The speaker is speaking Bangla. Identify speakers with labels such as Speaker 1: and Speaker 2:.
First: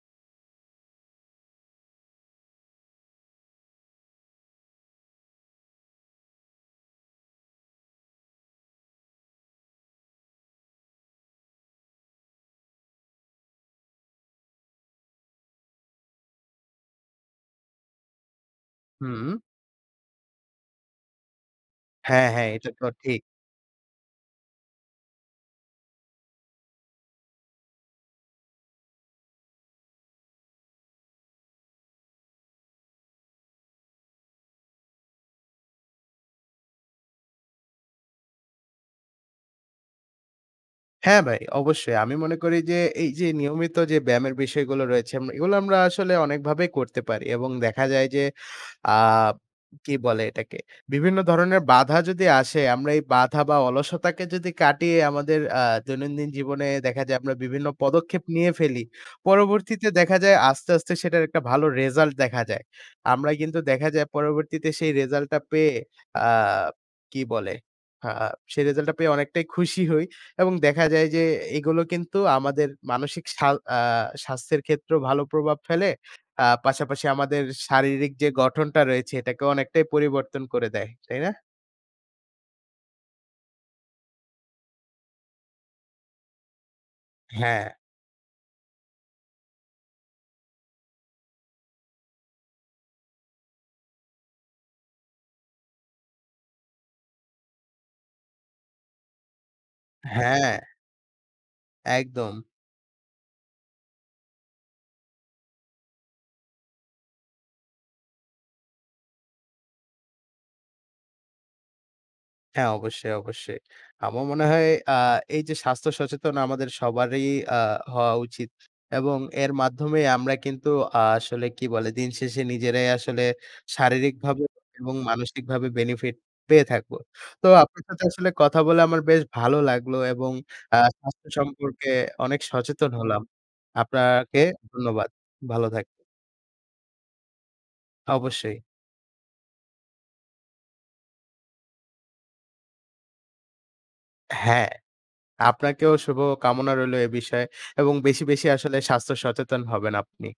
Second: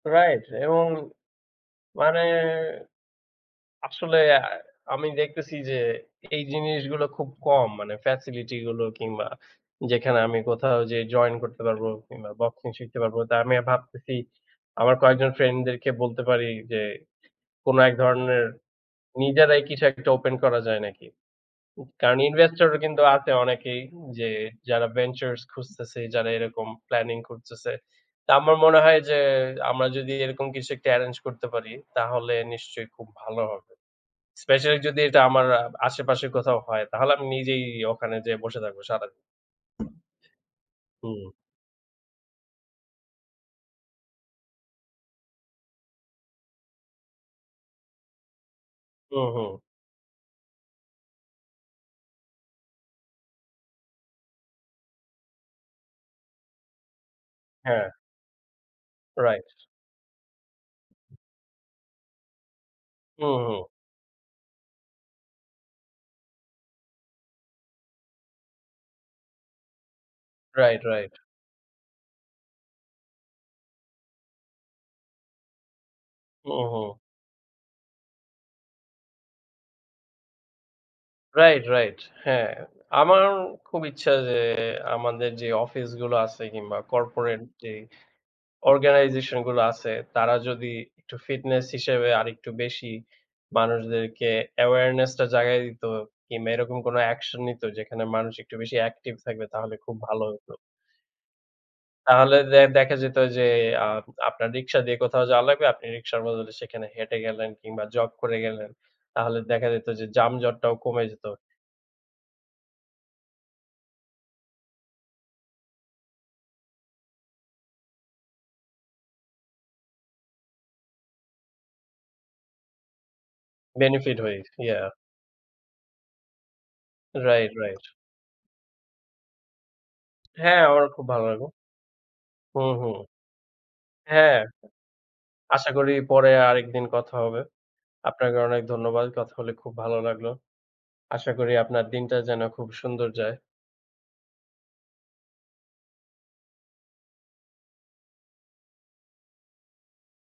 Speaker 1: রাইট। এবং মানে, আসলে অ্যা আমি দেখতেছি যে এই জিনিসগুলো খুব কম, মানে ফ্যাসিলিটি গুলো কিংবা যেখানে আমি কোথাও যে জয়েন করতে পারবো কিংবা বক্সিং শিখতে পারবো। তা আমি ভাবতেছি আমার কয়েকজন ফ্রেন্ড দেরকে বলতে পারি যে, "কোনো এক ধরনের
Speaker 2: হুম।
Speaker 1: নিজেরাই কিছু একটা ওপেন করা যায় নাকি?" কারণ
Speaker 2: হ্যাঁ, হ্যাঁ।
Speaker 1: ইনভেস্টর
Speaker 2: এটা
Speaker 1: ও
Speaker 2: তো
Speaker 1: কিন্তু
Speaker 2: ঠিক।
Speaker 1: আছে অনেকেই যে যারা ভেঞ্চারস খুঁজতেছে, যারা এরকম প্ল্যানিং খুঁজতেছে। তো আমার মনে হয় যে আমরা যদি এরকম কিছু একটা এরেঞ্জ করতে পারি, তাহলে নিশ্চয়ই খুব ভালো হবে। স্পেশালি যদি এটা আমার আ আশেপাশে কোথাও হয়, তাহলে আমি নিজেই ওখানে যে বসে থাকবো সারাদিন।
Speaker 2: হ্যাঁ,
Speaker 1: হুম।
Speaker 2: ভাই অবশ্যই। আমি মনে করি যে এই যে নিয়মিত যে ব্যায়ামের বিষয়গুলো রয়েছে, এম এগুলো আমরা আসলে অনেকভাবেই করতে পারি। এবং দেখা যায় যে আ
Speaker 1: হুম, হুম।
Speaker 2: কি বলে এটাকে? বিভিন্ন ধরনের বাধা যদি আসে, আমরা এই বাধা বা অলসতাকে যদি কাটিয়ে আমাদের অ্যা দৈনন্দিন জীবনে দেখা যায়, আমরা বিভিন্ন
Speaker 1: হ্যাঁ।
Speaker 2: পদক্ষেপ নিয়ে ফেলি।
Speaker 1: রাইট।
Speaker 2: পরবর্তীতে দেখা যায় আস্তে, আস্তে সেটার একটা ভালো রিসাল্ট দেখা যায়। আমরা
Speaker 1: হুম,
Speaker 2: কিন্তু
Speaker 1: হুম।
Speaker 2: দেখা যায় পরবর্তীতে সেই রিসাল্ট টা পেয়ে, আ কি বলে? হা সেই রেজাল্টটা পেয়ে অনেকটাই খুশি হই। এবং
Speaker 1: রাইট,
Speaker 2: দেখা যায়
Speaker 1: রাইট।
Speaker 2: যে এগুলো কিন্তু আমাদের মানসিক স্বাল আ স্বাস্থ্যের ক্ষেত্রেও ভালো প্রভাব ফেলে, আ
Speaker 1: হুম, হুম।
Speaker 2: পাশাপাশি আমাদের শারীরিক যে গঠনটা রয়েছে, এটাকে অনেকটাই পরিবর্তন করে দেয়। তাই না?
Speaker 1: রাইট, রাইট হ্যাঁ। আমারও খুব ইচ্ছা যে আমাদের যে অফিস গুলো আছে কিংবা কর্পোরেট যে
Speaker 2: হ্যাঁ।
Speaker 1: অর্গানাইজেশন গুলো আছে, তারা যদি একটু ফিটনেস হিসেবে আরেকটু বেশি মানুষদেরকে অ্যাওয়ারনেস টা জাগায় দিত কিংবা এরকম কোনো অ্যাকশন নিত, যেখানে মানুষ একটু বেশি অ্যাকটিভ থাকবে তাহলে খুব ভালো হত
Speaker 2: হ্যাঁ।
Speaker 1: তাহলে
Speaker 2: একদম।
Speaker 1: দে দেখা যেত যে, আ আপনার রিক্সা দিয়ে কোথাও যাওয়া লাগবে। আপনি রিকশার বদলে সেখানে হেঁটে গেলেন কিংবা জগ করে গেলেন। তাহলে দেখা যেত যে জাম-জট টাও কমে যেত।
Speaker 2: হ্যাঁ, অবশ্যই, অবশ্যই। আমার মনে হয় অ্যা এই যে স্বাস্থ্য সচেতন আমাদের সবারই আ হওয়া উচিত। এবং এর মাধ্যমেই আমরা কিন্তু আসলে কি বলে? দিনশেষে নিজেরাই আসলে
Speaker 1: বেনিফিট হই,
Speaker 2: শারীরিকভাবে
Speaker 1: ইআ।
Speaker 2: এবং মানসিকভাবে বেনিফিট পেয়ে থাকব। তো
Speaker 1: রাইট, রাইট।
Speaker 2: আপনার সাথে আসলে কথা বলে আমার বেশ ভালো লাগলো এবং
Speaker 1: হ্যাঁ,
Speaker 2: অ্যা
Speaker 1: আমারও খুব ভালো
Speaker 2: স্বাস্থ্য
Speaker 1: লাগলো।
Speaker 2: সম্পর্কে অনেক
Speaker 1: হুম,
Speaker 2: সচেতন
Speaker 1: হুম।
Speaker 2: হলাম।
Speaker 1: হ্যাঁ।
Speaker 2: আপনাকে ধন্যবাদ। ভালো
Speaker 1: আশা
Speaker 2: থাকবেন।
Speaker 1: করি পরে আরেকদিন কথা হবে। আপনাকে
Speaker 2: অবশ্যই।
Speaker 1: অনেক ধন্যবাদ। কথা হলে খুব ভালো লাগলো। আশা করি আপনার দিনটা যেন খুব সুন্দর যায়।
Speaker 2: হ্যাঁ, আপনাকেও শুভ কামনা রইলো এ বিষয়ে এবং বেশি, বেশি আসলে স্বাস্থ্য সচেতন হবেন আপনি।